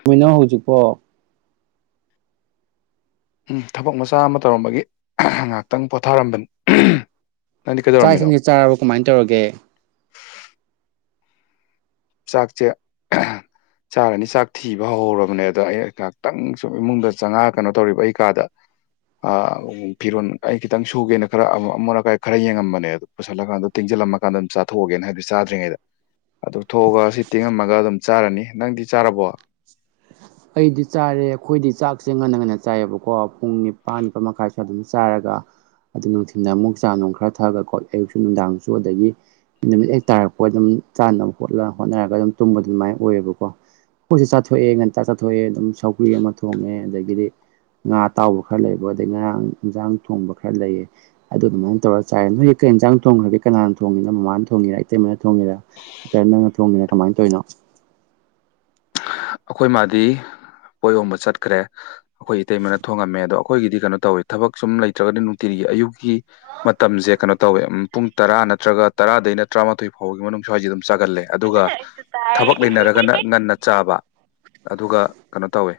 [unintelligible] ꯍꯧꯖꯤꯛꯄꯣ ꯎꯝ ꯊꯕꯛ ꯃꯆꯥ ꯑꯃ ꯇꯧꯔꯝꯕꯒꯤ ꯉꯥꯏꯍꯥꯛꯇꯪ ꯄꯣꯊꯥꯔꯝꯕꯅꯤ ꯅꯪꯗꯤ ꯆꯥꯛ ꯀꯩꯗꯧꯔꯝꯃꯤꯅꯣ ꯏꯁꯤꯡꯗꯤ ꯆꯥꯔꯕꯣ ꯀꯃꯥꯏꯅ ꯇꯧꯔꯒꯦ ꯆꯥꯛꯆꯦ ꯆꯥꯔꯅꯤ ꯆꯥꯛ ꯊꯤꯕ ꯍꯧꯍꯧꯔꯕꯅꯦ ꯑꯗ ꯑꯩ ꯉꯥꯏꯍꯥꯛꯇꯪ ꯁꯨꯝ ꯏꯃꯨꯡꯗ ꯆꯪꯉꯛꯑ ꯀꯩꯅꯣ ꯇꯧꯔꯤꯕ ꯑꯩ ꯀꯥꯗ ꯑꯥ ꯐꯤꯔꯣꯟ ꯑꯩ ꯈꯤꯇꯪ ꯁꯨꯒꯦꯅ ꯈꯔ ꯑꯃ ꯑꯃꯣꯠ ꯑꯀꯥꯏ ꯈꯔ ꯌꯦꯡꯉꯝꯕꯅꯦ ꯑꯗꯣ ꯄꯨꯁꯜꯂꯀꯥꯟꯗ ꯇꯤꯡꯖꯤꯜꯂꯝꯃꯀꯥꯟꯗ ꯆꯥꯊꯣꯛꯑꯒꯦꯅ ꯍꯥꯏꯗꯤ ꯆꯥꯗ꯭ꯔꯤꯉꯩꯗ [inaudible] ꯇꯧꯊꯣꯛꯑꯒ ꯁꯤ ꯇꯤꯡꯉꯝꯃꯒ ꯑꯗꯨꯝ ꯆꯥꯔꯅꯤ ꯅꯪꯗꯤ ꯆꯥꯔꯕꯣ ꯑꯩꯗꯤ ꯆꯥꯔꯦ ꯑꯩꯈꯣꯏꯗꯤ ꯆꯥꯛꯁꯦ ꯉꯟꯅ ꯉꯟꯅ ꯆꯥꯏꯑꯦꯕꯀꯣ ꯄꯨꯡ ꯅꯤꯄꯥꯥꯟ ꯅꯤꯄꯥꯟ ꯃꯈꯥꯏ ꯁ꯭ꯋꯥꯏꯗ ꯑꯗꯨꯝ ꯆꯥꯔꯒ ꯑꯗꯨ ꯅꯨꯡꯊꯤꯜꯅꯃꯨꯛ ꯆꯥ ꯅꯨꯡ ꯈꯔ ꯊꯛꯑꯒ ꯀꯣ ꯑꯌꯨꯛꯁꯨ ꯅꯨꯡꯗꯥꯡꯁꯨ ꯑꯗꯒꯤ ꯅꯨꯃꯤꯠ ꯍꯦꯛ ꯇꯥꯔꯛꯄꯒ ꯑꯗꯨꯝ ꯆꯥꯅꯕ ꯄꯣꯠ ꯂꯥꯡ ꯍꯣꯠꯅꯔꯒ ꯑꯗꯨꯝ ꯇꯨꯝꯕ ꯑꯗꯨꯃꯥꯏ ꯑꯣꯏꯌꯦꯕꯀꯣ ꯑꯩꯈꯣꯏꯖꯨ ꯆꯥꯊꯣꯛꯑꯦ ꯉꯟꯇ ꯆꯠꯊꯣꯛꯑꯦ ꯑꯗꯨꯝ ꯁꯧꯒ꯭ꯔꯤ ꯑꯃ ꯊꯣꯡꯉꯦ ꯑꯗꯒꯤꯗꯤ ꯉꯥ ꯑꯇꯥꯎꯕ ꯈꯔ ꯂꯩꯕ ꯑꯗꯩ ꯉꯔꯥꯡ ꯏꯟꯖꯥꯡ ꯊꯣꯡꯕ ꯈꯔ ꯂꯩꯌꯦ ꯑꯗꯨ ꯑꯗꯨꯃꯥꯏꯅ ꯇꯧꯔ ꯆꯥꯏꯌꯦ ꯅꯣꯏ ꯀꯩ ꯏꯟꯖꯥꯡ ꯊꯣꯡꯒ꯭ꯔꯒꯦ ꯀꯅꯥꯟ ꯊꯣꯡꯉꯤꯅꯣ ꯃꯃꯥꯅ ꯊꯣꯡꯉꯤꯔꯥ ꯏꯇꯩꯃꯅ ꯊꯣꯡꯉꯤꯔ ꯅꯠꯇ꯭ꯔ ꯅꯪꯅ ꯊꯣꯡꯉꯤꯔ ꯀꯃꯥꯏꯅ ꯇꯧꯔꯤꯅꯣ ꯑꯈꯣꯏ ꯃꯥꯗꯤ ꯄꯣꯠ ꯌꯣꯟꯕ ꯆꯠꯈ꯭ꯔꯦ ꯑꯩꯈꯣꯏ ꯏꯇꯩꯃꯅ ꯊꯣꯡꯉꯝꯃꯦ ꯑꯗꯣ ꯑꯩꯈꯣꯏꯒꯤꯗꯤ ꯀꯩꯅꯣ ꯇꯧꯋꯦ ꯊꯕꯛ ꯁꯨꯝ ꯂꯩꯇ꯭ꯔꯒꯗꯤ ꯅꯨꯡꯇꯤꯒꯤ ꯑꯌꯨꯛꯀꯤ ꯃꯇꯝꯖꯦ ꯀꯩꯅꯣ ꯇꯧꯋꯦ ꯑꯝ ꯄꯨꯡ ꯇꯔꯥ ꯅꯠꯇ꯭ꯔꯒ ꯇꯔꯥꯗꯩꯅ ꯇ꯭ꯔꯥꯃꯥꯊꯣꯏ ꯐꯥꯎꯕꯒꯤ ꯃꯅꯨꯡ ꯁ꯭ꯋꯥꯏꯁꯦ ꯑꯗꯨꯝ ꯆꯥꯒꯜꯂꯦ ꯑꯗꯨꯒ ꯑꯩꯁꯨ ꯆꯥꯏ ꯊꯕꯛ ꯂꯩꯅꯔꯒꯅ ꯉꯟꯅ ꯆꯥꯕ ꯑꯗꯨꯒ ꯀꯩꯅꯣ ꯇꯧꯋꯦ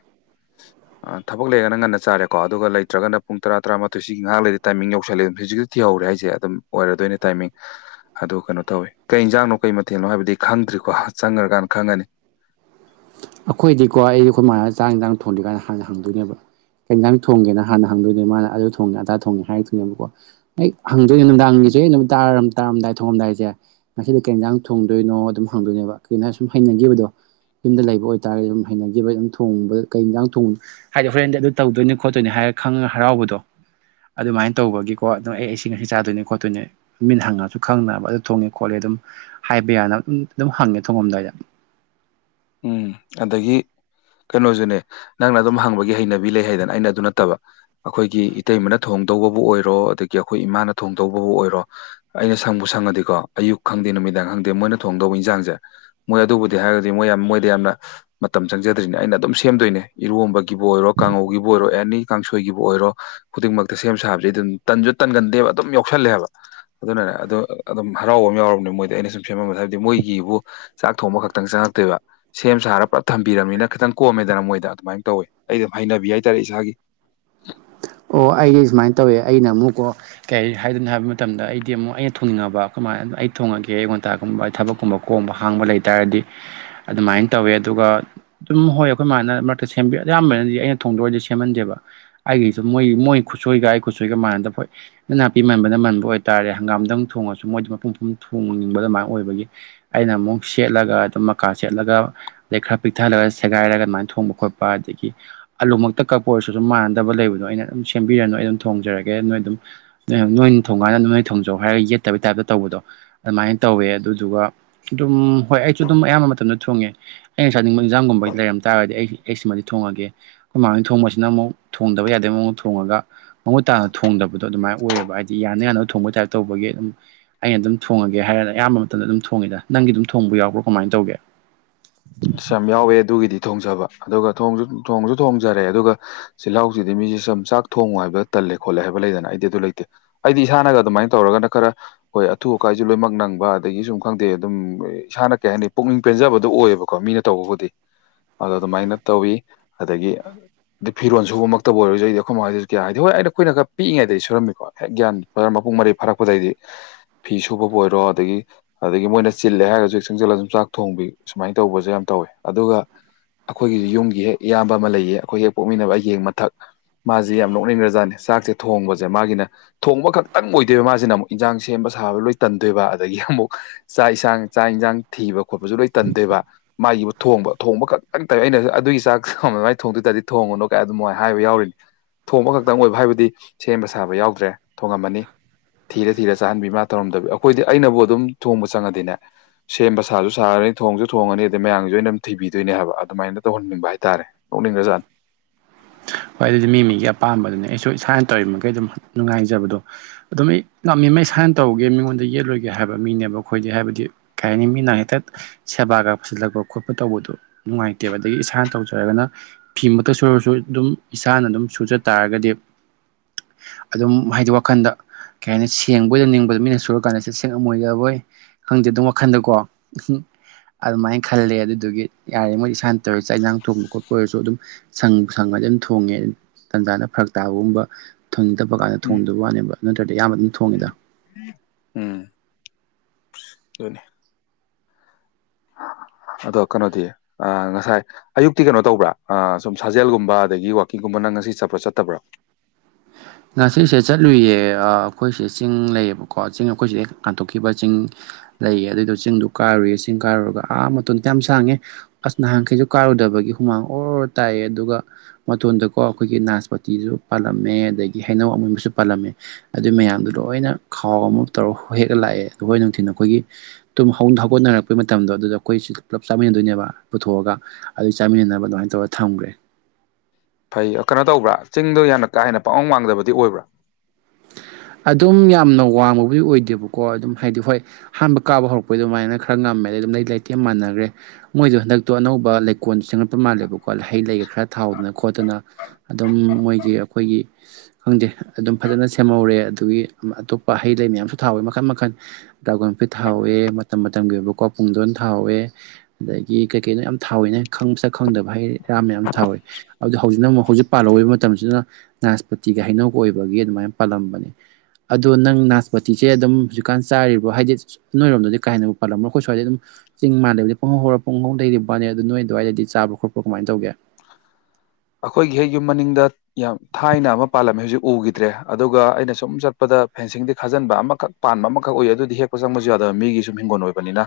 [inaudible] ꯑꯥ ꯊꯕꯛ ꯂꯩꯔꯒꯅ ꯉꯟꯅ ꯆꯥꯔꯦꯀꯣ ꯑꯗꯨꯒ ꯂꯩꯇ꯭ꯔꯒꯅ ꯄꯨꯡ ꯇꯔꯥ ꯇꯔꯥꯃꯥꯊꯣꯏ ꯁꯤꯒꯤ ꯉꯥꯏꯍꯥꯛ ꯂꯩꯗꯤ ꯇꯥꯏꯃꯤꯡ ꯌꯧꯁꯜꯂꯦ ꯍꯧꯖꯤꯛꯇ ꯊꯤꯍꯧꯔꯦ ꯍꯥꯏ ꯖꯦ ꯑꯗꯨꯝ ꯑꯣꯏꯔꯗꯣꯏꯅꯦ ꯇꯥꯏꯃꯤꯡ ꯑꯗꯣ ꯀꯩꯅꯣ ꯇꯧꯋꯤ ꯀꯩ ꯏꯟꯖꯥꯡꯅꯣ ꯀꯩ ꯃꯊꯦꯜꯅꯣ ꯍꯥꯏꯕꯗꯤ ꯈꯪꯗ꯭ꯔꯤꯀꯣ ꯆꯪꯒ꯭ꯔꯀꯥꯟ ꯈꯪꯉꯅꯤ ꯑꯩꯈꯣꯏꯗꯤꯀꯣ ꯑꯩ ꯑꯩꯈꯣꯏ ꯃꯥ ꯆꯥꯛ ꯏꯟꯖꯥꯡ ꯊꯣꯟꯗ꯭ꯔꯤꯀꯥꯟ ꯍꯥꯟꯅ ꯍꯪꯗꯣꯏꯅꯦꯕ ꯀꯩ ꯏꯟꯖꯥꯡ ꯊꯣꯡꯒꯦꯅ ꯍꯥꯟꯅ ꯍꯪꯗꯣꯏꯅꯦ ꯃꯥꯅ ꯑꯗꯨ ꯊꯣꯡꯉꯦ ꯑꯗꯥ ꯊꯣꯡꯉꯦ ꯍꯥꯏꯔꯛꯇꯣꯏꯅꯦꯕꯀꯣ ꯑꯩ ꯍꯪꯗꯣꯏꯅꯦ ꯅꯨꯡꯗꯥꯡꯒꯤꯁꯦ ꯅꯨꯃꯤꯠ ꯇꯥꯔꯝ ꯇꯥꯔꯝꯗꯥꯏ ꯊꯣꯡꯉꯝꯗꯥꯏꯖꯦ ꯉꯁꯤꯗꯤ ꯀꯩ ꯌꯦꯟꯖꯥꯡ ꯊꯣꯡꯗꯣꯏꯅꯣ ꯑꯗꯨꯝ ꯍꯪꯗꯣꯏꯅꯦꯕ ꯀꯒꯤꯅꯣ ꯍꯥꯏ ꯁꯨꯝ ꯍꯩꯅꯒꯤꯕꯗꯣ ꯌꯨꯝꯗ ꯂꯩꯕ ꯑꯣꯏꯇꯥꯔꯦ ꯑꯗꯨꯝ ꯍꯩꯅꯈꯤꯕ ꯑꯗꯨꯝ ꯊꯣꯡꯕ ꯀꯩ ꯖꯡ ꯊꯣꯡ ꯍꯥꯏꯗꯤ ꯍꯣꯔꯦꯟꯗꯤ ꯑꯗꯨ ꯇꯧꯗꯣꯏꯅꯤ ꯈꯣꯠꯇꯣꯏꯅꯤ ꯍꯥꯏꯔ ꯈꯪꯉꯒ ꯍꯔꯥꯎꯕꯗꯣ ꯑꯗꯨꯃꯥꯏꯅ ꯇꯧꯕꯒꯤꯀꯣ ꯑꯗꯣ ꯑꯩ ꯁꯤ ꯉꯁꯤ ꯆꯥꯗꯣꯏꯅꯤ ꯈꯣꯠꯇꯣꯏꯅꯤ ꯃꯤꯟ ꯍꯪꯉꯁꯨ ꯈꯪꯅꯕ ꯑꯗꯨ ꯊꯣꯡꯉꯦ ꯈꯣꯠꯂꯦ ꯑꯗꯨꯝ ꯍꯥꯏꯕ ꯌꯥꯅ ꯎꯝ ꯑꯗꯨꯝ ꯍꯪꯉꯦ ꯊꯣꯡꯉꯝꯗꯥꯏꯗ ꯎꯝ ꯑꯗꯒꯤ ꯀꯩꯅꯣꯁꯨꯅꯦ ꯅꯪꯅ ꯑꯗꯨꯝ ꯍꯪꯕꯒꯤ ꯍꯩꯅꯕꯤ ꯂꯩ ꯍꯥꯏꯗꯅ ꯑꯩꯅ ꯑꯗꯨ ꯅꯠꯇꯕ ꯑꯩꯈꯣꯏꯒꯤ ꯏꯇꯩꯃꯅ ꯊꯣꯡꯗꯧꯕꯕꯨ ꯑꯣꯏꯔꯣ ꯑꯗꯒꯤ ꯑꯩꯈꯣꯏ ꯏꯃꯥꯅ ꯊꯣꯡꯗꯧꯕꯕꯨ ꯑꯣꯏꯔꯣ ꯑꯩꯅ ꯁꯪꯕꯨ ꯁꯪꯉꯗꯤꯀꯣ ꯑꯌꯨꯛ ꯈꯪꯗꯦ ꯅꯨꯃꯤꯗꯥꯡ ꯈꯪꯗꯦ ꯃꯣꯏꯅ ꯊꯣꯡꯗꯧꯕ ꯏꯟꯖꯥꯡꯁꯦ ꯃꯣꯏ ꯑꯗꯨꯕꯨꯗꯤ ꯍꯥꯏꯔꯒꯗꯤ ꯃꯣꯏ ꯌꯥꯝ ꯃꯣꯏꯗ ꯌꯥꯝꯅ ꯃꯇꯝ ꯆꯪꯖꯗ꯭ꯔꯤꯅꯦ ꯑꯩꯅ ꯑꯗꯨꯝ ꯁꯦꯝꯗꯣꯏꯅꯦ ꯏꯔꯣꯝꯕꯒꯤꯕꯨ ꯑꯣꯏꯔꯣ ꯀꯥꯡꯉꯧꯒꯤꯕꯨ ꯑꯣꯏꯔꯣ ꯑꯦꯅꯤ ꯀꯥꯡꯁꯣꯏꯒꯤꯕꯨ ꯑꯣꯏꯔꯣ ꯈꯨꯗꯤꯡꯃꯛꯇ ꯁꯦꯝ ꯁꯥꯕꯕꯁꯦ ꯑꯗꯨꯝ ꯇꯟꯁꯨ ꯇꯟꯒꯟꯗꯦꯕ ꯑꯗꯨꯝ ꯌꯥꯎꯁꯜꯂꯦꯕ ꯑꯗꯨꯅꯅꯦ ꯑꯗꯨ ꯑꯗꯨꯝ ꯍꯔꯥꯎꯕ ꯑꯃ ꯌꯥꯎꯔꯕꯅꯤ ꯃꯣꯏꯗꯤ ꯑꯩꯅ ꯁꯨꯝ ꯁꯦꯝꯃꯝꯕꯩ ꯍꯥꯏꯕꯗꯤ ꯃꯣꯏꯒꯤꯕꯨ ꯆꯥꯛ ꯊꯣꯡꯕ ꯈꯛꯇꯪ ꯆꯪꯉꯛꯇꯣꯏꯕ ꯁꯦꯝ ꯁꯥꯔ ꯄꯨꯔꯥ ꯊꯝꯕꯤꯔꯕꯅꯤꯅ ꯈꯤꯇꯪ ꯀꯣꯝꯃꯦꯗꯅ ꯃꯣꯏꯗ ꯑꯗꯨꯃꯥꯏꯅ ꯇꯧꯋꯦ ꯑꯩ ꯑꯗꯨꯝ ꯍꯩꯅꯕꯤ ꯍꯥꯏꯇꯥꯔꯦ ꯏꯁꯥꯒꯤ ꯑꯣ ꯑꯩꯗꯤ ꯁꯨꯃꯥꯏꯅ ꯇꯧꯋꯦ ꯑꯩꯅ ꯑꯃꯨꯛꯀꯣ ꯀꯩ ꯍꯥꯏꯗꯅꯣ ꯍꯥꯏꯕ ꯃꯇꯝꯗ ꯑꯩꯗꯤ ꯑꯃꯨꯛ ꯑꯩꯅ ꯊꯣꯡꯅꯤꯡꯉꯕ ꯀꯃꯥꯏ ꯑꯩ ꯊꯣꯡꯉꯒꯦ ꯑꯩꯉꯣꯟꯇꯥꯒꯨꯝꯕ ꯑꯩ ꯊꯕꯛꯀꯨꯝꯕ ꯀꯣꯝꯕ ꯍꯥꯡꯕ ꯂꯩꯇꯥꯔꯗꯤ ꯑꯗꯨꯃꯥꯏꯅ ꯇꯧꯋꯦ ꯑꯗꯨꯒ ꯑꯗꯨꯝ ꯍꯣꯏ ꯑꯩꯈꯣꯏ ꯃꯥꯅ ꯃꯔꯛꯇ ꯁꯦꯝꯕ ꯑꯌꯥꯝꯕꯅꯗꯤ ꯑꯩꯅ ꯊꯣꯡꯗꯣꯔꯏꯗꯤ ꯁꯦꯝꯍꯟꯗꯦꯕ ꯑꯩꯒꯤ ꯑꯗꯣ ꯃꯣꯏ ꯃꯣꯏ ꯈꯨꯠꯁꯣꯏꯒ ꯑꯩ ꯈꯨꯠꯁꯣꯏꯒ ꯃꯥꯟꯗ ꯍꯣꯏ ꯅꯥꯄꯤ ꯃꯟꯕꯅ ꯃꯟꯕ ꯑꯣꯏꯕꯇꯥꯔꯦ ꯍꯪꯒꯥꯝꯗꯪ ꯊꯣꯡꯉꯁꯨ ꯃꯣꯏꯗꯤ ꯃꯄꯨꯝ ꯄꯨꯝ ꯊꯣꯡꯅꯤꯡꯕ ꯑꯗꯨꯃꯥꯏ ꯑꯣꯏꯕꯒꯤ ꯑꯩꯅ ꯑꯃꯨꯛ ꯁꯦꯠꯂꯒ ꯑꯗꯨꯝ ꯃꯀꯥ ꯁꯦꯠꯂꯒ ꯑꯗꯩ ꯈꯔ ꯄꯤꯛꯊꯜꯂꯒ ꯁꯦꯒꯥꯏꯔꯒ ꯑꯗꯨꯃꯥꯏꯅ ꯊꯣꯡꯕ ꯈꯣꯠꯄ ꯑꯗꯒꯤ ꯑꯥꯂꯨꯃꯛꯇ ꯀꯛꯄ ꯑꯣꯏꯔꯁꯨ ꯑꯗꯨꯝ ꯃꯥꯟꯅꯗꯕ ꯂꯩꯕꯗꯣ ꯑꯩꯅ ꯑꯗꯨꯝ ꯁꯦꯝꯕꯤꯔꯅꯨ ꯑꯩ ꯑꯗꯨꯝ ꯊꯣꯡꯖꯔꯒꯦ ꯅꯣꯏ ꯑꯗꯨꯝ ꯅꯣꯏꯅ ꯊꯣꯡꯀꯥꯟꯗ ꯅꯣꯏ ꯊꯣꯡꯖꯧ ꯍꯥꯏꯔꯒ ꯌꯦꯠꯇꯕ ꯇꯥꯏꯞꯇ ꯇꯧꯕꯗꯣ ꯑꯗꯨꯃꯥꯏꯅ ꯇꯧꯋꯦ ꯑꯗꯨꯗꯨꯒ ꯑꯗꯨꯝ ꯍꯣꯏ ꯑꯩꯁꯨ ꯑꯗꯨꯝ ꯑꯌꯥꯝꯕ ꯃꯇꯝꯗ ꯊꯨꯡꯉꯦ ꯑꯩꯅ ꯆꯥꯅꯤꯡꯕ ꯑꯦꯛꯖꯥꯝꯒꯨꯝꯕꯩ ꯂꯩꯔꯝ ꯇꯥꯔꯒꯗꯤ ꯑꯩ ꯑꯩꯁꯤꯃꯗꯤ ꯊꯣꯡꯉꯒꯦ ꯈꯣꯏ ꯃꯥ ꯍꯣꯏꯅ ꯊꯣꯡꯕꯁꯤꯅ ꯑꯃꯨꯛ ꯊꯣꯡꯗꯕ ꯌꯥ ꯃꯑꯣꯗ ꯊꯣꯡꯉꯒ ꯃꯃꯨꯠ ꯇꯥꯅ ꯊꯣꯡꯗꯕꯗꯣ ꯑꯗꯨꯃꯥꯏꯅ ꯑꯣꯏꯌꯦꯕ ꯍꯥꯏꯗꯤ ꯌꯥꯅ ꯌꯥꯅꯕ ꯊꯣꯡꯕ ꯇꯥꯏꯞꯇ ꯇꯧꯕꯒꯤ ꯑꯗꯨꯝ ꯑꯩꯅ ꯑꯗꯨꯝ ꯊꯣꯡꯉꯒꯦ ꯍꯥꯏꯔꯅ ꯑꯌꯥꯝꯕ ꯃꯇꯝꯗ ꯑꯗꯨꯝ ꯊꯣꯡꯉꯤꯗ ꯅꯪꯒꯤ ꯑꯗꯨꯝ ꯊꯣꯡꯕ ꯌꯥꯎꯕ꯭ꯔꯣ ꯀꯃꯥꯏ ꯇꯧꯒꯦ ꯑꯁ ꯌꯥꯝ ꯌꯥꯎꯋꯦ ꯑꯗꯨꯒꯤꯗꯤ ꯊꯣꯡꯖꯕ ꯑꯗꯨꯒ ꯊꯣꯡꯁꯨ ꯊꯣꯡꯖꯔꯦ ꯑꯗꯨꯒ ꯆꯤꯜꯍꯥꯎꯁꯤꯗꯤ ꯃꯤꯁꯦ ꯁꯨꯝ ꯆꯥꯛ ꯊꯣꯡꯉꯨ ꯍꯥꯏꯕ ꯇꯜꯂꯦ ꯈꯣꯠꯂꯦ ꯍꯥꯏꯕ ꯂꯩꯗꯅ ꯑꯩꯗꯤ ꯑꯗꯨ ꯂꯩꯇꯦ ꯑꯩꯗꯤ ꯏꯁꯥꯅꯒ ꯑꯗꯨꯃꯥꯏ ꯇꯧꯔꯒꯅ ꯈꯔ ꯍꯣꯏ ꯑꯊꯨ ꯑꯀꯥꯏꯁꯨ ꯂꯣꯏꯅꯃꯛ ꯅꯪꯕ ꯑꯗꯒꯤ ꯁꯨꯝ ꯈꯪꯗꯦ ꯑꯗꯨꯝ ꯏꯁꯥꯅ ꯀꯩ ꯍꯥꯏꯅꯤ ꯄꯨꯛꯅꯤꯡ ꯄꯦꯟꯖꯕꯗꯣ ꯑꯣꯏꯌꯦꯕ ꯀꯣ ꯃꯤꯅ ꯇꯧꯕꯕꯨꯗꯤ ꯑꯗꯣ ꯑꯗꯨꯃꯥꯏꯅ ꯇꯧꯋꯤ ꯑꯗꯒꯤ ꯑꯗ ꯐꯤꯔꯣꯟ ꯁꯨꯕꯃꯛꯇ ꯑꯣꯏꯔꯖꯩꯗꯤ ꯑꯩꯈꯣꯏ ꯃꯈ ꯍꯥꯏꯗꯁꯨ ꯀꯌꯥ ꯍꯥꯏꯗꯤ ꯍꯣꯏꯩꯅꯈꯣꯏꯅ ꯈ ꯄꯛꯏꯉꯩꯗꯒꯤ ꯁꯨꯔꯃꯤꯀꯣ ꯍꯦꯛ ꯒꯌꯥꯟ ꯇꯔ ꯃꯄꯨꯡ ꯃꯔꯩ ꯐꯥꯔꯛꯄꯗꯩꯗꯤ ꯐꯤ ꯁꯨꯕꯕꯨ ꯑꯣꯏꯔꯣ ꯑꯗꯒꯤ ꯑꯗꯒꯤ ꯃꯣꯏꯅ ꯆꯤꯜꯂꯦ ꯍꯥꯏꯔꯒꯁꯨ ꯍꯦꯛ ꯆꯪꯁꯤꯜꯂ ꯑꯗꯨꯨꯝ ꯆꯥꯛ ꯊꯣꯡꯕꯤ ꯁꯨꯃꯥꯏꯅ ꯇꯧꯕꯖꯦ ꯌꯥꯝ ꯇꯧꯋꯦ ꯑꯗꯨꯒ ꯑꯩꯈꯣꯏꯒꯤꯁꯨ ꯌꯨꯝꯒꯤ ꯍꯦꯛ ꯏꯌꯥꯝꯕ ꯑꯃ ꯂꯩꯌꯦ ꯑꯩꯈꯣꯏ ꯍꯦꯛ ꯄꯣꯛꯃꯤꯟꯅꯕ ꯑꯩꯒꯤ ꯍꯦꯛ ꯃꯊꯛ ꯃꯥꯖꯤ ꯌꯥꯝ ꯅꯣꯛꯅꯤꯡꯈ꯭ꯔꯖꯥꯠꯅꯤ ꯆꯥꯛꯁꯦ ꯊꯣꯡꯕꯁꯦ ꯃꯥꯒꯤꯅ ꯊꯣꯡꯕ ꯈꯛꯇꯪ ꯑꯣꯏꯗꯣꯏꯕ ꯃꯥꯁꯤꯅ ꯑꯃꯨꯛ ꯏꯟꯖꯥꯡ ꯁꯦꯝꯕ ꯁꯥꯕ ꯂꯣꯏ ꯇꯟꯗꯣꯏꯕ ꯑꯗꯒꯤ ꯑꯃꯨꯛ ꯆꯥꯛ ꯌꯦꯟꯁꯥꯡ ꯆꯥꯛ ꯌꯦꯟꯁꯥꯡ ꯊꯤꯕ ꯈꯣꯠꯄꯁꯨ ꯂꯣꯏ ꯇꯟꯗꯣꯏꯕ ꯃꯥꯒꯤꯕꯨ ꯊꯣꯡꯕ ꯊꯣꯡꯕ ꯈꯛꯇꯪ ꯇꯥꯏꯋ ꯑꯩꯅꯁꯨ ꯑꯗꯨꯒꯤ ꯆꯥꯛꯁ ꯃꯥꯏꯅ ꯊꯣꯡꯗꯣꯏ ꯇꯔꯗꯤ ꯊꯣꯡꯉꯅꯨ ꯑꯗꯨꯃ ꯍꯥꯏꯕ ꯌꯥꯎꯔꯤꯅꯤ ꯊꯣꯡꯕ ꯈꯛꯇꯪ ꯑꯣꯏꯕ ꯍꯥꯏꯕꯗꯤ ꯁꯦꯝꯕ ꯁꯥꯕ ꯌꯥꯎꯗ꯭ꯔꯦ ꯊꯣꯉꯝꯃꯅꯤ ꯊꯤꯔ ꯊꯤꯔ ꯆꯥꯍꯟꯕꯤ ꯃꯥ ꯇꯧꯔꯝꯗꯕꯤ ꯑꯩꯈꯣꯏꯗꯤ ꯑꯩꯅꯕꯨ ꯑꯗꯨꯝ ꯊꯣꯡꯕ ꯆꯪꯉꯗꯤꯅꯦ ꯁꯦꯝꯕ ꯁꯥꯁꯨ ꯁꯥꯔꯅꯤ ꯊꯣꯡꯁꯨ ꯊꯣꯡꯉꯅꯤ ꯑꯗꯩ ꯃꯌꯥꯝꯒꯤꯁꯨ ꯑꯩꯅ ꯑꯗꯨꯝ ꯊꯤꯕꯤꯗꯣꯏꯅꯦ ꯍꯥꯏꯕ ꯑꯗꯨꯃꯥꯏꯅ ꯇꯧꯍꯟꯅꯤꯡꯕ ꯍꯥꯏꯇꯥꯔꯦ ꯅꯣꯛꯅꯤꯡꯒ꯭ꯔꯖꯥꯠꯅꯤ ꯍꯣꯏ ꯑꯗꯨꯗꯤ ꯃꯤ ꯃꯤꯒꯤ ꯑꯄꯥꯝꯕꯗꯨꯅꯦ ꯑꯩꯁꯨ ꯏꯁꯥꯅ ꯇꯧꯔꯤꯃꯈꯩ ꯑꯗꯨꯝ ꯅꯨꯡꯉꯥꯏꯖꯕꯗꯣ ꯑꯗꯨꯝ ꯑꯩ ꯉꯝꯃꯤꯃꯩ ꯏꯁꯥꯅ ꯇꯧꯒꯦ ꯃꯤꯉꯣꯟꯗ ꯌꯦꯠꯂꯣꯏꯒꯦ ꯍꯥꯏꯕ ꯃꯤꯅꯦꯕ ꯑꯩꯈꯣꯏꯗꯤ ꯍꯥꯏꯕꯗꯤ ꯈꯥꯏꯅꯤꯃꯤ ꯅꯥꯏ ꯇꯠ ꯁꯦꯕꯥꯒ ꯐꯖꯤꯜꯂꯛꯄ ꯈꯣꯠꯄ ꯇꯧꯕꯗꯨ ꯅꯨꯡꯉꯥꯏꯇꯦꯕ ꯑꯗꯒꯤ ꯏꯁꯥꯅ ꯇꯧꯖꯔꯒꯅ ꯐꯤꯃꯛꯇ ꯁꯣꯏꯨꯔꯁꯨ ꯑꯗꯨꯝ ꯏꯁꯥꯅ ꯑꯗꯨꯝ ꯁꯨꯖ ꯇꯥꯔꯒꯗꯤ ꯑꯗꯨꯝ ꯍꯥꯏꯗꯤ ꯋꯥꯈꯜꯗ ꯀꯩ ꯍꯥꯏꯅꯤ ꯁꯦꯡꯕꯣꯏꯗ ꯅꯤꯡꯕꯗ ꯃꯤꯅ ꯁꯨꯔꯀꯥꯟꯗ ꯁꯦꯡꯉꯝ ꯃꯣꯏꯗꯕꯣꯏ ꯈꯪꯗꯦ ꯑꯗꯨꯝ ꯋꯥꯈꯜꯗꯀꯣ ꯑꯗꯨꯃꯥꯏꯅ ꯈꯜꯂꯦ ꯑꯗꯨꯗꯨꯒꯤ ꯌꯥꯔꯤꯃꯩ ꯏꯁꯥꯅ ꯇꯧꯔꯤꯒ ꯆꯥꯛ ꯏꯟꯖꯥꯡ ꯊꯣꯡꯕ ꯈꯣꯠꯄ ꯑꯣꯏꯔꯁꯨ ꯑꯗꯨꯝ ꯁꯪꯕꯨ ꯁꯪꯉꯗꯤ ꯑꯗꯨꯝ ꯊꯣꯡꯉꯦ ꯇꯟꯖꯥꯅ ꯐꯔꯛ ꯇꯥꯕꯒꯨꯝꯕ ꯊꯣꯡꯅꯤꯡꯇꯕ ꯀꯥꯟꯗ ꯎꯝ ꯊꯣꯡꯗꯕ ꯋꯥꯅꯦꯕ ꯅꯠꯇ꯭ꯔꯗꯤ ꯑꯌꯥꯝꯕ ꯑꯗꯨꯝ ꯊꯣꯡꯉꯦꯗ ꯎꯝ ꯑꯗꯨꯅꯤ ꯑꯗꯣ ꯀꯅꯣꯗꯤ ꯑꯥ ꯉꯁꯥꯏ ꯑꯌꯨꯛꯇꯤ ꯀꯩꯅꯣ ꯇꯧꯕ꯭ꯔꯥ ꯑꯥ ꯁꯨꯝ ꯁꯥꯖꯦꯜꯒꯨꯝꯕ ꯑꯗꯒꯤ ꯋꯥꯛꯀꯤꯡꯒꯨꯝꯕ ꯅꯪ ꯉꯁꯤ ꯆꯠꯄ꯭ꯔꯥ ꯆꯠꯇꯕ꯭ꯔꯥ ꯉꯁꯤꯁꯦ ꯆꯠꯂꯨꯏꯌꯦ ꯑꯥ ꯑꯩꯈꯣꯏꯁꯦ ꯆꯤꯡ ꯂꯩꯌꯦꯕꯀꯣ ꯆꯤꯡ ꯑꯩꯈꯣꯏ ꯁꯤꯗ ꯀꯥꯟꯊꯣꯛꯈꯤꯕ ꯆꯤꯡ ꯂꯩꯌꯦ ꯑꯗꯨꯏꯗꯣ ꯆꯤꯡꯗꯨ ꯀꯥꯔꯨꯏꯌꯦ ꯆꯤꯡ ꯀꯥꯔꯨꯔꯒ ꯑꯥ ꯃꯇꯣꯟ ꯌꯥꯝ ꯁꯥꯡꯉꯦ ꯑꯁ ꯅꯍꯥꯟꯈꯩꯁꯨ ꯀꯥꯔꯨꯗꯕꯒꯤ ꯍꯨꯃꯥꯡ ꯑꯣꯔ ꯇꯥꯏꯌꯦ ꯑꯗꯨꯒ ꯃꯇꯣꯟꯗꯀꯣ ꯑꯩꯈꯣꯏꯒꯤ ꯅꯥꯁꯄꯇꯤꯁꯨ ꯄꯥꯜꯂꯝꯃꯦ ꯑꯗꯒꯤ ꯍꯩꯅꯧ ꯑꯃꯨꯟꯕꯁꯨ ꯄꯥꯜꯂꯝꯃꯦ ꯑꯗꯨ ꯃꯌꯥꯝꯗꯨ ꯂꯣꯏꯅ ꯈꯥꯎ ꯑꯃ ꯇꯧꯔ ꯍꯦꯛꯑ ꯂꯥꯛꯑꯦ ꯑꯈꯣꯏ ꯅꯨꯡꯊꯤꯟ ꯑꯩꯈꯣꯏꯒꯤ ꯇꯨꯝ ꯍꯧ ꯍꯧꯒꯠꯅꯔꯛꯄꯩ ꯃꯇꯝꯗꯣ ꯑꯗꯨꯗ ꯑꯩꯈꯣꯏ ꯁꯤ ꯄꯨꯂꯞ ꯆꯥꯃꯤꯟꯅꯗꯣꯏꯅꯦꯕ ꯄꯨꯊꯣꯛꯑꯒ ꯑꯗꯨ ꯆꯥꯃꯤꯟꯅꯅꯕ ꯑꯗꯨꯃꯥꯏꯅ ꯇꯧꯔꯒ ꯊꯝꯈ꯭ꯔꯦ ꯐꯩ ꯑꯥ ꯀꯩꯅꯣ ꯇꯧꯕ꯭ꯔꯥ ꯆꯤꯡꯗꯣ ꯌꯥꯝꯅ ꯀꯥ ꯍꯦꯟꯅ ꯄꯥꯛꯉꯝ ꯋꯥꯡꯗꯕꯗꯤ ꯑꯣꯏꯕ꯭ꯔꯥ ꯑꯗꯨꯝ ꯌꯥꯝꯅ ꯋꯥꯡꯕꯕꯨꯗꯤ ꯑꯣꯏꯗꯦꯕꯀꯣ ꯑꯗꯨꯝ ꯍꯥꯏꯗꯤ ꯍꯣꯏ ꯑꯍꯥꯟꯕ ꯀꯥꯕ ꯍꯧꯔꯛꯄꯩ ꯑꯗꯨꯃꯥꯏꯅ ꯈꯔ ꯉꯝꯃꯦ ꯑꯗꯩꯩ ꯑꯗꯨꯝ ꯂꯩ ꯂꯩꯇꯦꯝ ꯃꯥꯟꯅꯈꯒ꯭ꯔꯦ ꯃꯣꯏꯗꯣ ꯍꯟꯗꯛꯇꯣ ꯑꯅꯧꯕ ꯂꯩꯀꯣꯜ ꯁꯦꯝꯒꯠꯄ ꯃꯥꯜꯂꯦꯕꯀꯣ ꯍꯩ ꯂꯩꯒ ꯈꯔ ꯊꯥꯍꯧꯗꯅ ꯈꯣꯠꯇꯅ ꯑꯗꯨꯝ ꯃꯣꯏꯒꯤ ꯑꯩꯈꯣꯏꯒꯤ ꯈꯪꯗꯦ ꯑꯗꯨꯝ ꯐꯖꯅ ꯁꯦꯝꯍꯧꯔꯦ ꯑꯗꯨꯒꯤ ꯑꯃꯥ ꯑꯇꯣꯞꯄ ꯍꯩ ꯂꯩ ꯃꯌꯥꯝꯁꯨ ꯊꯥꯍꯧꯋꯦ ꯃꯈꯟ ꯃꯈꯟ ꯗꯥꯔꯒꯣꯟ ꯐ꯭ꯔꯨꯠ ꯊꯥꯍꯧꯋꯦ ꯃꯇꯝ ꯃꯇꯝꯒꯤ ꯑꯣꯏꯕꯀꯣ ꯄꯨꯡꯗꯣꯟ ꯊꯥꯍꯧꯋꯦ ꯑꯗꯒꯤ ꯀꯩ ꯀꯩꯅꯣ ꯌꯥꯝ ꯊꯥꯍꯧꯋꯤꯅꯦ ꯈꯪ ꯃꯁꯛ ꯈꯪꯗꯕ ꯍꯩꯔꯥ ꯃꯌꯥꯝꯁꯨ ꯊꯥꯍꯧꯋꯦ ꯑꯗꯨ ꯍꯧꯖꯤꯛꯅ ꯑꯃꯨꯛ ꯍꯧꯖꯤꯛ ꯄꯥꯜꯂꯧꯋꯤꯕ ꯃꯇꯝꯁꯤꯅ ꯅꯥꯁꯄꯇꯤꯒ ꯍꯩꯅꯧꯒ ꯑꯣꯏꯕꯒꯤ ꯑꯗꯨꯃꯥꯏꯅ ꯄꯥꯜꯂꯝꯕꯅꯦ ꯑꯗꯣ ꯅꯪ ꯅꯥꯁꯄꯇꯤꯁꯦ ꯑꯗꯨꯝ ꯍꯧꯖꯤꯛꯀꯥꯟ ꯆꯥꯔꯤꯕ꯭ꯔꯣ ꯍꯥꯏꯗꯤ ꯅꯣꯏꯔꯣꯝꯗꯗꯤ ꯀꯥ ꯍꯦꯟꯅꯕꯨ ꯄꯜꯂꯝꯃꯔꯣꯏ ꯑꯈꯣꯏ ꯁꯨꯋꯥꯏꯗꯗꯤ ꯑꯗꯨꯝ ꯆꯤꯡ ꯃꯥꯥꯜꯂꯩꯕꯗꯤ ꯄꯨꯡꯍꯧ ꯍꯧꯔ ꯄꯨꯡꯍꯧ ꯂꯩꯔꯤꯕꯅꯤ ꯋꯥꯅꯦ ꯑꯗꯣ ꯅꯣꯏ ꯑꯗꯨꯋꯥꯏꯗꯤ ꯆꯥꯕ ꯈꯣꯠꯄ ꯀꯃꯥꯏꯅ ꯇꯧꯒꯦ ꯑꯩꯈꯣꯏꯒꯤ ꯍꯦꯛ ꯌꯨꯝ ꯃꯅꯤꯡꯗ ꯌꯥꯝ ꯊꯥꯏꯅ ꯑꯃ ꯄꯥꯜꯂꯝꯃꯦ ꯍꯧꯖꯤꯛ ꯎꯈꯤꯗ꯭ꯔꯦ ꯑꯗꯨꯒ ꯑꯩꯅ ꯁꯨꯝ ꯆꯠꯄꯗ ꯐꯦꯟꯁꯤꯡꯗꯤ ꯈꯥꯖꯤꯟꯕ ꯑꯃꯈꯛ ꯄꯥꯟꯕ ꯑꯃꯈꯛ ꯎꯏ ꯑꯗꯨꯗꯤ ꯍꯦꯛꯄ ꯆꯪꯕꯁꯨ ꯌꯥꯗꯕ ꯃꯤꯒꯤ ꯁꯨꯝ ꯍꯤꯡꯒꯣꯜ ꯑꯣꯏꯕꯅꯤꯅ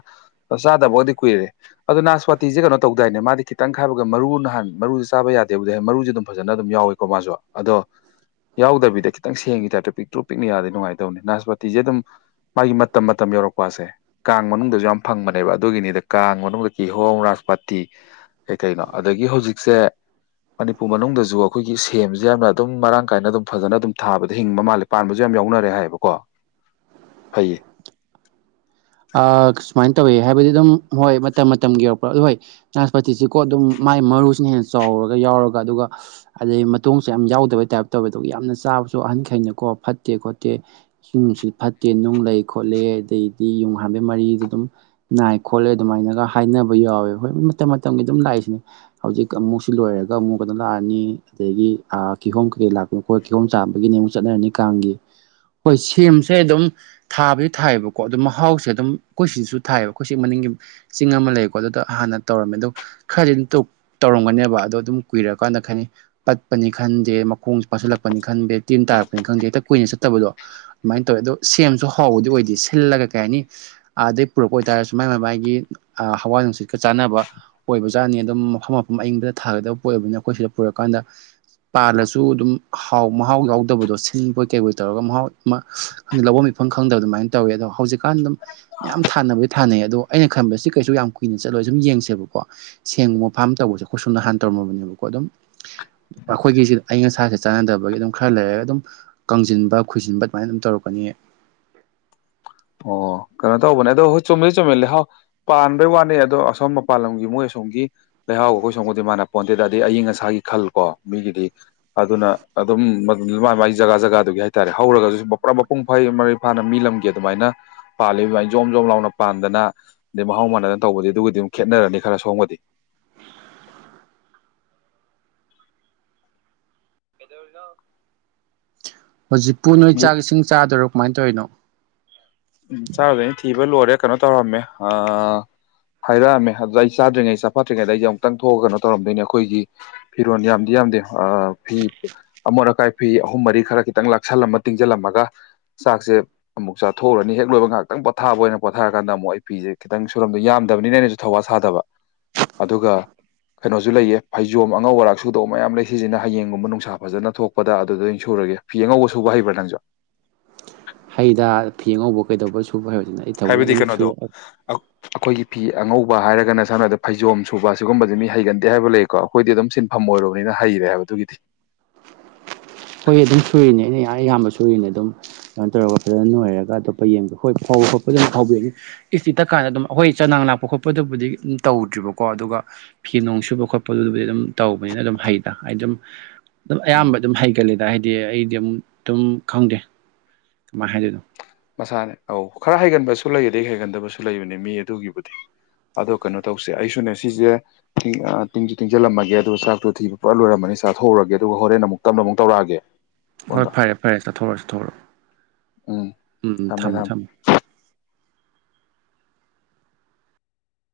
ꯆꯥꯗꯕꯒꯗꯤ ꯀꯨꯏꯔꯦ ꯑꯗꯣ ꯅꯥꯁꯄꯇꯤꯁꯦ ꯀꯩꯅꯣ ꯇꯧꯗꯥꯏꯅꯦ ꯃꯥꯗꯤ ꯈꯤꯇꯪ ꯈꯥꯏꯕꯒ ꯃꯔꯨꯅꯍꯥꯟ ꯃꯔꯨꯗ ꯆꯥꯕ ꯌꯥꯗꯦ ꯕꯨꯗꯤ ꯍꯥꯏ ꯃꯔꯨꯁꯦ ꯑꯗꯨꯝ ꯐꯖꯅ ꯑꯗꯨꯝ ꯌꯥꯎꯏꯀꯣ ꯃꯥꯁꯨ ꯑꯗꯣ ꯌꯥꯎꯗꯕꯤꯗ ꯈꯤꯇꯪ ꯁꯦꯝꯒꯤ ꯇꯥꯏꯞꯇ ꯄꯤꯛꯇ꯭ꯔꯨ ꯄꯤꯛꯅ ꯌꯥꯎꯔꯗꯤ ꯅꯨꯡꯉꯥꯏꯗꯧꯕꯅꯤ ꯅꯥꯁꯄꯥꯇꯤꯁꯦ ꯑꯗꯨꯝ ꯃꯥꯒꯤ ꯃꯇꯝ ꯃꯇꯝ ꯌꯧꯔꯛꯄꯁꯦ ꯀꯥꯡ ꯃꯅꯨꯡꯗꯁꯨ ꯌꯥꯝ ꯐꯪꯕꯅꯦꯕ ꯑꯗꯨꯒꯤꯅꯤꯗ ꯀꯥꯡ ꯃꯅꯨꯡꯗ ꯀꯤꯍꯣꯝ ꯅꯥꯁꯄꯇꯤ ꯀꯩꯀꯩꯅꯣ ꯑꯗꯒꯤ ꯍꯧꯖꯤꯛꯁꯦ ꯃꯅꯤꯄꯨꯔ ꯃꯅꯨꯡꯗꯁꯨ ꯑꯩꯈꯣꯏꯒꯤ ꯁꯦꯝꯁꯨ ꯌꯥꯝꯅ ꯑꯗꯨꯝ ꯃꯔꯥꯡ ꯀꯥꯏꯅ ꯑꯗꯨꯝ ꯐꯖꯅ ꯑꯗꯨꯝ ꯊꯥꯕꯗ ꯍꯤꯡꯕ ꯃꯥꯜꯂꯦ ꯄꯥꯟꯕꯁꯨ ꯌꯥꯝ ꯌꯥꯎꯅꯔꯦ ꯍꯥꯏꯌꯦꯕꯀꯣ [inaudible] ꯐꯩꯌꯦ ꯁꯨꯃꯥꯏꯅ ꯇꯧꯋꯦ ꯍꯥꯏꯕꯗꯤ ꯑꯗꯨꯝ ꯍꯣꯏ ꯃꯇꯝ ꯃꯇꯝꯒꯤ ꯌꯧꯔꯛꯄ꯭ꯔꯥ ꯑꯗꯨ ꯍꯣꯏ ꯅꯥꯁꯄꯥꯇꯤꯁꯤꯀꯣ ꯑꯗꯨꯝ ꯃꯥꯏ ꯃꯔꯨꯁꯤꯅ ꯍꯦꯟꯅ ꯆꯥꯎꯔꯒ ꯌꯥꯎꯔꯒ ꯑꯗꯨꯒ ꯑꯗꯩ ꯃꯇꯣꯡꯁꯨ ꯌꯥꯝ ꯌꯥꯎꯗꯕꯩ ꯇꯥꯏꯞꯇꯧꯋꯦ ꯑꯗꯨꯒ ꯌꯥꯝꯅ ꯆꯥꯕꯁꯨ ꯑꯍꯟꯈꯩꯅꯀꯣ ꯐꯠꯇꯦ ꯈꯣꯠꯇꯦ ꯏꯁꯤꯡ ꯅꯨꯡꯁꯤꯠꯁꯨ ꯐꯠꯇꯦ ꯅꯨꯡ ꯂꯩ ꯈꯣꯠꯂꯦ ꯑꯗꯩꯗꯤ ꯌꯨꯡ ꯍꯥꯟꯕꯩ ꯃꯔꯤꯗ ꯑꯗꯨꯝ ꯅꯥꯏ ꯈꯣꯠꯂꯦ ꯑꯗꯨꯃꯥꯏꯅꯒ ꯍꯥꯏꯅꯕ ꯌꯥꯎꯋꯦꯕ ꯍꯣꯏ ꯃꯇꯝ ꯃꯇꯝꯒꯤ ꯑꯗꯨꯝ ꯂꯥꯛꯏꯁꯤꯅꯦ ꯍꯧꯖꯤꯛ ꯑꯃꯨꯛꯁꯤ ꯂꯣꯏꯔꯒ ꯑꯃꯨꯛ ꯀꯩꯅ ꯂꯥꯛꯑꯅꯤ ꯑꯗꯒꯤ ꯀꯤꯍꯣꯝ ꯀꯩꯀꯩ ꯂꯥꯛ ꯀꯣꯏ ꯀꯤꯍꯣꯝ ꯆꯥꯕꯒꯤꯅꯦ ꯑꯃꯨꯛ ꯆꯠꯅꯔꯅꯤ ꯀꯥꯡꯒꯤ ꯍꯣꯏ ꯁꯦꯝꯁꯦ ꯑꯗꯨꯝ ꯊꯥꯕꯗꯤ ꯊꯥꯏꯌꯦꯕꯛ ꯀꯣ ꯑꯗꯨ ꯃꯍꯥꯎꯁꯦ ꯑꯗꯨꯝ ꯑꯈꯣꯏ ꯁꯤꯁꯨ ꯊꯥꯏꯕ ꯑꯈꯣꯏ ꯁꯤ ꯃꯅꯤꯡꯒꯤ ꯆꯤꯡ ꯑꯃ ꯂꯩꯀꯣ ꯑꯗꯨꯗ ꯍꯥꯟꯅ ꯇꯧꯔꯝꯃꯦ ꯑꯗꯣ ꯈꯔꯗꯤ ꯑꯗꯨꯝ ꯇꯨꯛ ꯇꯧꯔꯝꯒꯅꯦꯕ ꯑꯗꯣ ꯑꯗꯨꯝ ꯀꯨꯏꯔꯛꯀꯥꯟꯗ ꯈꯅꯩ ꯄꯠꯄꯅꯤ ꯈꯟꯗꯦ ꯃꯈꯣꯡꯁꯨ ꯄꯥꯁꯤꯜꯂꯛꯄꯅꯤ ꯈꯟꯗꯦ ꯇꯤꯟ ꯇꯥꯔꯛꯄꯅꯤ ꯈꯪꯗꯦ ꯍꯦꯛꯇ ꯀꯨꯏꯅ ꯆꯠꯇꯕꯗꯣ ꯑꯗꯨꯃꯥꯏꯟ ꯇꯧꯋꯦ ꯑꯗꯣ ꯁꯦꯝꯁꯨ ꯍꯥꯎꯕꯗꯤ ꯑꯣꯏꯗꯦ ꯁꯤꯜꯂꯒ ꯀꯩ ꯍꯥꯏꯅꯤ ꯑꯗꯩ ꯄꯨꯔꯛꯄ ꯑꯣꯏꯇꯥꯔꯁꯨ ꯃꯥꯏ ꯃꯕꯥꯏꯒꯤ ꯑ ꯍꯋꯥ ꯅꯨꯡꯁꯤꯠꯀ ꯆꯥꯅꯕ ꯑꯣꯏꯕꯖꯥꯠꯅꯤ ꯑꯗꯨꯝ ꯃꯐꯝ ꯃꯐꯝ ꯑꯌꯤꯡꯕꯗ ꯊꯥꯒꯗꯞ ꯄꯣꯏꯕꯅ ꯑꯈꯣꯏ ꯁꯤꯗ ꯄꯨꯔꯀꯥꯟꯗ ꯄꯥꯜꯂꯁꯨ ꯑꯗꯨꯝ ꯍꯥꯎ ꯃꯍꯥꯎ ꯌꯥꯎꯗꯕꯗꯣ ꯁꯤꯜꯕꯣꯏ ꯀꯩꯕꯣꯏ ꯇꯧꯔꯒ ꯃꯍꯥꯎ ꯑꯝ ꯍꯪꯗꯦ ꯂꯧꯕꯝ ꯃꯤꯐꯝ ꯈꯪꯗꯕ ꯑꯗꯨꯃꯥꯏꯟ ꯇꯧꯋꯦ ꯑꯗꯣ ꯍꯧꯖꯤꯛꯀꯥꯟ ꯗꯨꯝ ꯌꯥꯝ ꯊꯥꯅꯕꯗꯤ ꯊꯥꯅꯩ ꯑꯗꯣ ꯑꯩꯅ ꯈꯟꯕꯗ ꯁꯤ ꯀꯩꯁꯨ ꯌꯥꯝ ꯀꯨꯏꯅ ꯆꯠꯂꯣꯏ ꯁꯨꯝ ꯌꯦꯡꯁꯦꯕꯀꯣ ꯁꯦꯡꯒꯨꯝꯕ ꯐꯥꯔꯝ ꯇꯧꯕꯁꯦ ꯑꯩꯈꯣꯏ ꯁꯣꯝꯗ ꯍꯥꯟ ꯇꯧꯔꯝꯃꯕꯅꯦꯕꯀꯣ ꯑꯗꯨꯝ ꯑꯈꯣꯏꯒꯤꯁꯤꯗ ꯑꯏꯪ ꯑꯁꯥꯒꯁ ꯆꯥꯟꯅꯗꯕꯒꯤ ꯑꯗꯨꯝ ꯈꯔ ꯂꯩꯔꯒ ꯑꯗꯨꯝ ꯀꯪꯖꯤꯟꯕ ꯈꯨꯏꯖꯤꯟꯕ ꯑꯗꯨꯃꯥꯏꯅ ꯑꯗꯨꯝ ꯇꯧꯔꯛꯀꯅꯤꯌꯦ ꯑꯣ ꯀꯅꯣ ꯇꯧꯕꯅꯦ ꯑꯗꯣ ꯍꯨ ꯆꯨꯝꯕꯨꯗꯤ ꯆꯨꯝꯃꯦ ꯂꯩꯍꯥꯎ ꯄꯥꯟꯕꯩ ꯋꯥꯅꯩ ꯑꯗꯣ ꯑꯁꯣꯝ ꯃꯄꯥꯟ ꯂꯝꯒꯤ ꯃꯣꯏ ꯑꯁꯣꯝꯒꯤ ꯂꯩꯍꯥꯎꯒ ꯈꯣꯏ ꯁꯣꯝꯒꯗꯤ ꯃꯥꯥꯟꯅ ꯄꯣꯟꯇꯦꯗ ꯑꯗꯩꯡ ꯑꯌꯤꯡ ꯑꯁꯥꯒꯤ ꯈꯜ ꯀꯣ ꯃꯤꯒꯤꯗꯤ ꯑꯗꯨꯅ ꯑꯗꯨꯝ ꯃꯛ ꯃꯤ ꯃꯥ ꯃꯥꯏ ꯖꯒꯥ ꯖꯒꯥꯗꯨꯒꯤ ꯍꯥꯏꯇꯥꯔꯦ ꯍꯧꯔꯒꯖꯨ ꯃꯄ꯭ꯔꯝ ꯃꯄꯨꯡ ꯐꯥꯏ ꯃꯔꯩ ꯐꯥꯅ ꯃꯤ ꯂꯝꯒꯦ ꯑꯗꯨꯃꯥꯏꯅ ꯄꯥꯜꯂꯤ ꯑꯗꯨꯃꯥꯏꯅ ꯖꯣꯝ ꯖꯣꯝ ꯂꯥꯎꯅ ꯄꯥꯟꯗꯅ ꯑꯗꯩ ꯃꯍꯥꯎ ꯃꯥꯟꯅꯅ ꯇꯧꯕꯗꯤ ꯑꯗꯨꯒꯗꯤ ꯑꯃꯨꯛ ꯈꯦꯠꯅꯔꯅꯤ ꯈꯔ ꯁꯣꯝꯒꯗꯤ ꯀꯩꯗꯧꯔꯤꯅꯣ ꯍꯧꯖꯤꯛꯄꯨ ꯅꯣꯏ ꯃꯤ ꯆꯥꯛ ꯏꯁꯤꯡ ꯆꯥꯗꯣꯏꯔꯣ ꯀꯃꯥꯏꯟ ꯇꯧꯔꯤꯅꯣ ꯎꯝ ꯆꯥꯔꯗꯣꯏꯅꯤ ꯊꯤꯕ ꯂꯣꯏꯔꯦ ꯀꯟꯅꯣ ꯇꯧꯔꯝꯃꯦ ꯑ ꯍꯥꯏꯔꯛꯑꯝꯃꯦ ꯑꯗꯨꯗ ꯑꯩ ꯆꯥꯗ꯭ꯔꯤꯉꯩ ꯆꯥꯐꯠꯇ꯭ꯔꯤꯉꯩꯗ ꯑꯩꯖꯦ ꯑꯃꯨꯛꯇꯪ ꯊꯣꯛꯑꯒ ꯀꯟꯅꯣ ꯇꯧꯔꯝꯗꯣꯏꯅꯤ ꯑꯈꯣꯏꯒꯤ ꯐꯤꯔꯣꯟ ꯌꯥꯝꯗꯤ ꯌꯥꯝꯗꯦ ꯑ ꯐꯤ ꯑꯃꯣꯠ ꯑꯀꯥꯏ ꯐꯤ ꯑꯍꯨꯝ ꯃꯔꯤ ꯈꯔ ꯈꯤꯇꯪ ꯂꯥꯛꯁꯜꯂꯝꯃ ꯇꯤꯡꯁꯤꯜꯂꯝꯃꯒ ꯆꯥꯛꯁꯦ ꯑꯃꯨꯛ ꯆ ꯊꯣꯛꯎꯔꯅꯤ ꯍꯦꯛ ꯂꯣꯏꯕ ꯉꯍꯥꯛꯇꯪ ꯄꯣꯊꯥꯕ ꯑꯣꯏꯅ ꯄꯣꯊꯥꯔꯀꯥꯟꯗ ꯑꯃꯨꯛ ꯑꯩ ꯐꯤꯖꯦ ꯈꯤꯇꯪ ꯁꯨꯔꯝꯗꯣ ꯌꯥꯝꯗꯕꯅꯤꯅꯅꯦ ꯁꯨ ꯊꯋꯥ ꯁꯥꯗꯕ ꯑꯗꯨꯒ ꯀꯩꯅꯣꯁꯨ ꯂꯩꯌꯦ ꯐꯩꯖꯣꯝ ꯑꯉꯧ ꯑꯔꯥꯛ ꯁꯨꯗꯧ ꯃꯌꯥꯝ ꯂꯩ ꯁꯤꯁꯤꯅ ꯍꯌꯦꯡꯒꯨꯝꯕ ꯅꯨꯡꯁꯥ ꯐꯖꯅ ꯊꯣꯛꯄꯗ ꯑꯗꯨꯗ ꯑꯣꯏꯟ ꯁꯨꯔꯒꯦ꯫ ꯐꯤ ꯑꯉꯧꯕ ꯁꯨꯕ ꯍꯕ꯭ꯔꯥ ꯅꯪꯖꯣ? ꯍꯩꯗ ꯐꯤ ꯑꯉꯧꯕꯨ ꯀꯩꯗꯧꯕꯩ ꯁꯨꯕ ꯍꯩꯔꯣꯏꯗꯤꯅꯣ ꯑꯩ ꯊꯑꯣꯏꯅ ꯍꯥꯏꯕꯗꯤ ꯑꯗꯨꯝ ꯁꯨꯏ ꯀꯩꯅꯣꯗꯣ ꯑꯛ ꯑꯈꯣꯏꯒꯤ ꯐꯤ ꯑꯉꯧꯕ ꯍꯥꯏꯔꯒꯅ ꯁꯝꯅ ꯍꯥꯏꯕꯗ ꯐꯩꯖꯣꯝ ꯁꯨꯕ ꯁꯤꯒꯨꯝꯕꯖꯤ ꯃꯤ ꯍꯩꯒꯟꯗꯦ ꯍꯥꯏꯕ ꯂꯩꯀꯣ꯫ ꯈꯣꯏꯗꯤ ꯑꯗꯨꯝ ꯁꯤꯟꯐꯝ ꯑꯣꯏꯔꯨꯕꯅꯤꯅ ꯍꯩꯔꯦ ꯍꯥꯏꯕ ꯑꯗꯨꯒꯤꯗꯤ꯫ ꯍꯣꯏ ꯑꯗꯨꯝ ꯁꯨꯔꯤꯅꯦ ꯑꯩꯅ ꯑꯌꯥꯝꯕ ꯁꯨꯔꯤꯅꯦ ꯑꯗꯨꯝ꯫ ꯀꯟ ꯇꯧꯔꯒ ꯐꯖꯟ ꯅꯣꯏꯔꯒ ꯑꯇꯣꯞꯄ ꯌꯦꯡꯕ ꯍꯣꯏ ꯐꯧ ꯈꯣꯠꯄ ꯑꯗꯨꯝ ꯐꯧꯕꯤꯔꯅꯤ꯫ ꯏꯁꯇꯤ ꯇꯛꯀꯥꯟꯗ ꯑꯗꯨꯝ ꯑꯈꯣꯏ ꯆꯅꯥꯡ ꯂꯥꯛꯄ ꯈꯣꯠꯄꯗꯨꯕꯨꯗꯤ ꯑꯨꯝ ꯇꯧꯗ꯭ꯔꯤꯕꯀꯣ ꯑꯗꯨꯒ ꯐꯤ ꯅꯣꯡ ꯁꯨꯕ ꯈꯣꯠꯄꯗꯨꯕꯨꯗꯤ ꯑꯗꯨꯝ ꯇꯧꯕꯅꯤꯅ ꯑꯗꯨꯝ ꯍꯩꯗ ꯍꯥꯏ ꯗꯨꯝ ꯑꯗꯨꯝ ꯎꯝ ꯑꯌꯥꯝꯕ ꯑꯗꯨꯝ ꯍꯩꯒꯜꯂꯦꯗ ꯍꯥꯏꯗꯤ ꯑꯩꯗꯤ ꯑꯃꯝ ꯇꯨꯝ ꯈꯪꯗꯦ ꯀꯃꯥꯏꯟ ꯍꯥꯏꯗꯣꯏꯅꯣ꯫ ꯃꯁꯥꯅꯦ ꯑꯧ ꯈꯔ ꯍꯩꯒꯟꯕꯁꯨ ꯂꯩ ꯑꯗꯩ ꯍꯩꯒꯟꯗꯕꯁꯨ ꯂꯩꯕꯅꯦ ꯃꯤ ꯑꯗꯨꯒꯤꯕꯨꯗꯤ꯫ ꯑꯗꯣ ꯀꯩꯅꯣ ꯇꯧꯁꯦ ꯑꯩꯁꯨꯅꯦ ꯁꯤꯁꯦ ꯇꯤꯡ ꯑ ꯇꯤꯡꯁꯨꯨ ꯇꯤꯡꯁꯤꯜꯂꯝꯃꯒꯦ ꯑꯗꯨꯒ ꯆꯥꯛꯇꯣ ꯊꯤꯕ ꯄꯨꯔꯥ ꯂꯣꯏꯔꯝꯅꯤ ꯆꯥꯛꯊꯣꯎꯔꯒꯦ ꯑꯗꯨꯒ ꯍꯣꯔꯦꯟ ꯑꯃꯨꯛ ꯇꯞꯅ ꯑꯃꯨꯛ ꯇꯧꯔꯛꯑꯒꯦ꯫ ꯍꯣꯏ ꯐꯣꯟꯗꯣ ꯐꯔꯦ ꯐꯔꯦ ꯆꯥꯊꯣꯔꯣ ꯆꯥꯊꯣꯔꯣ ꯎꯝ ꯎꯝ ꯊꯝꯃꯦ ꯊꯝꯃꯦ ꯊꯝꯃꯣ ꯊꯝꯃꯣ꯫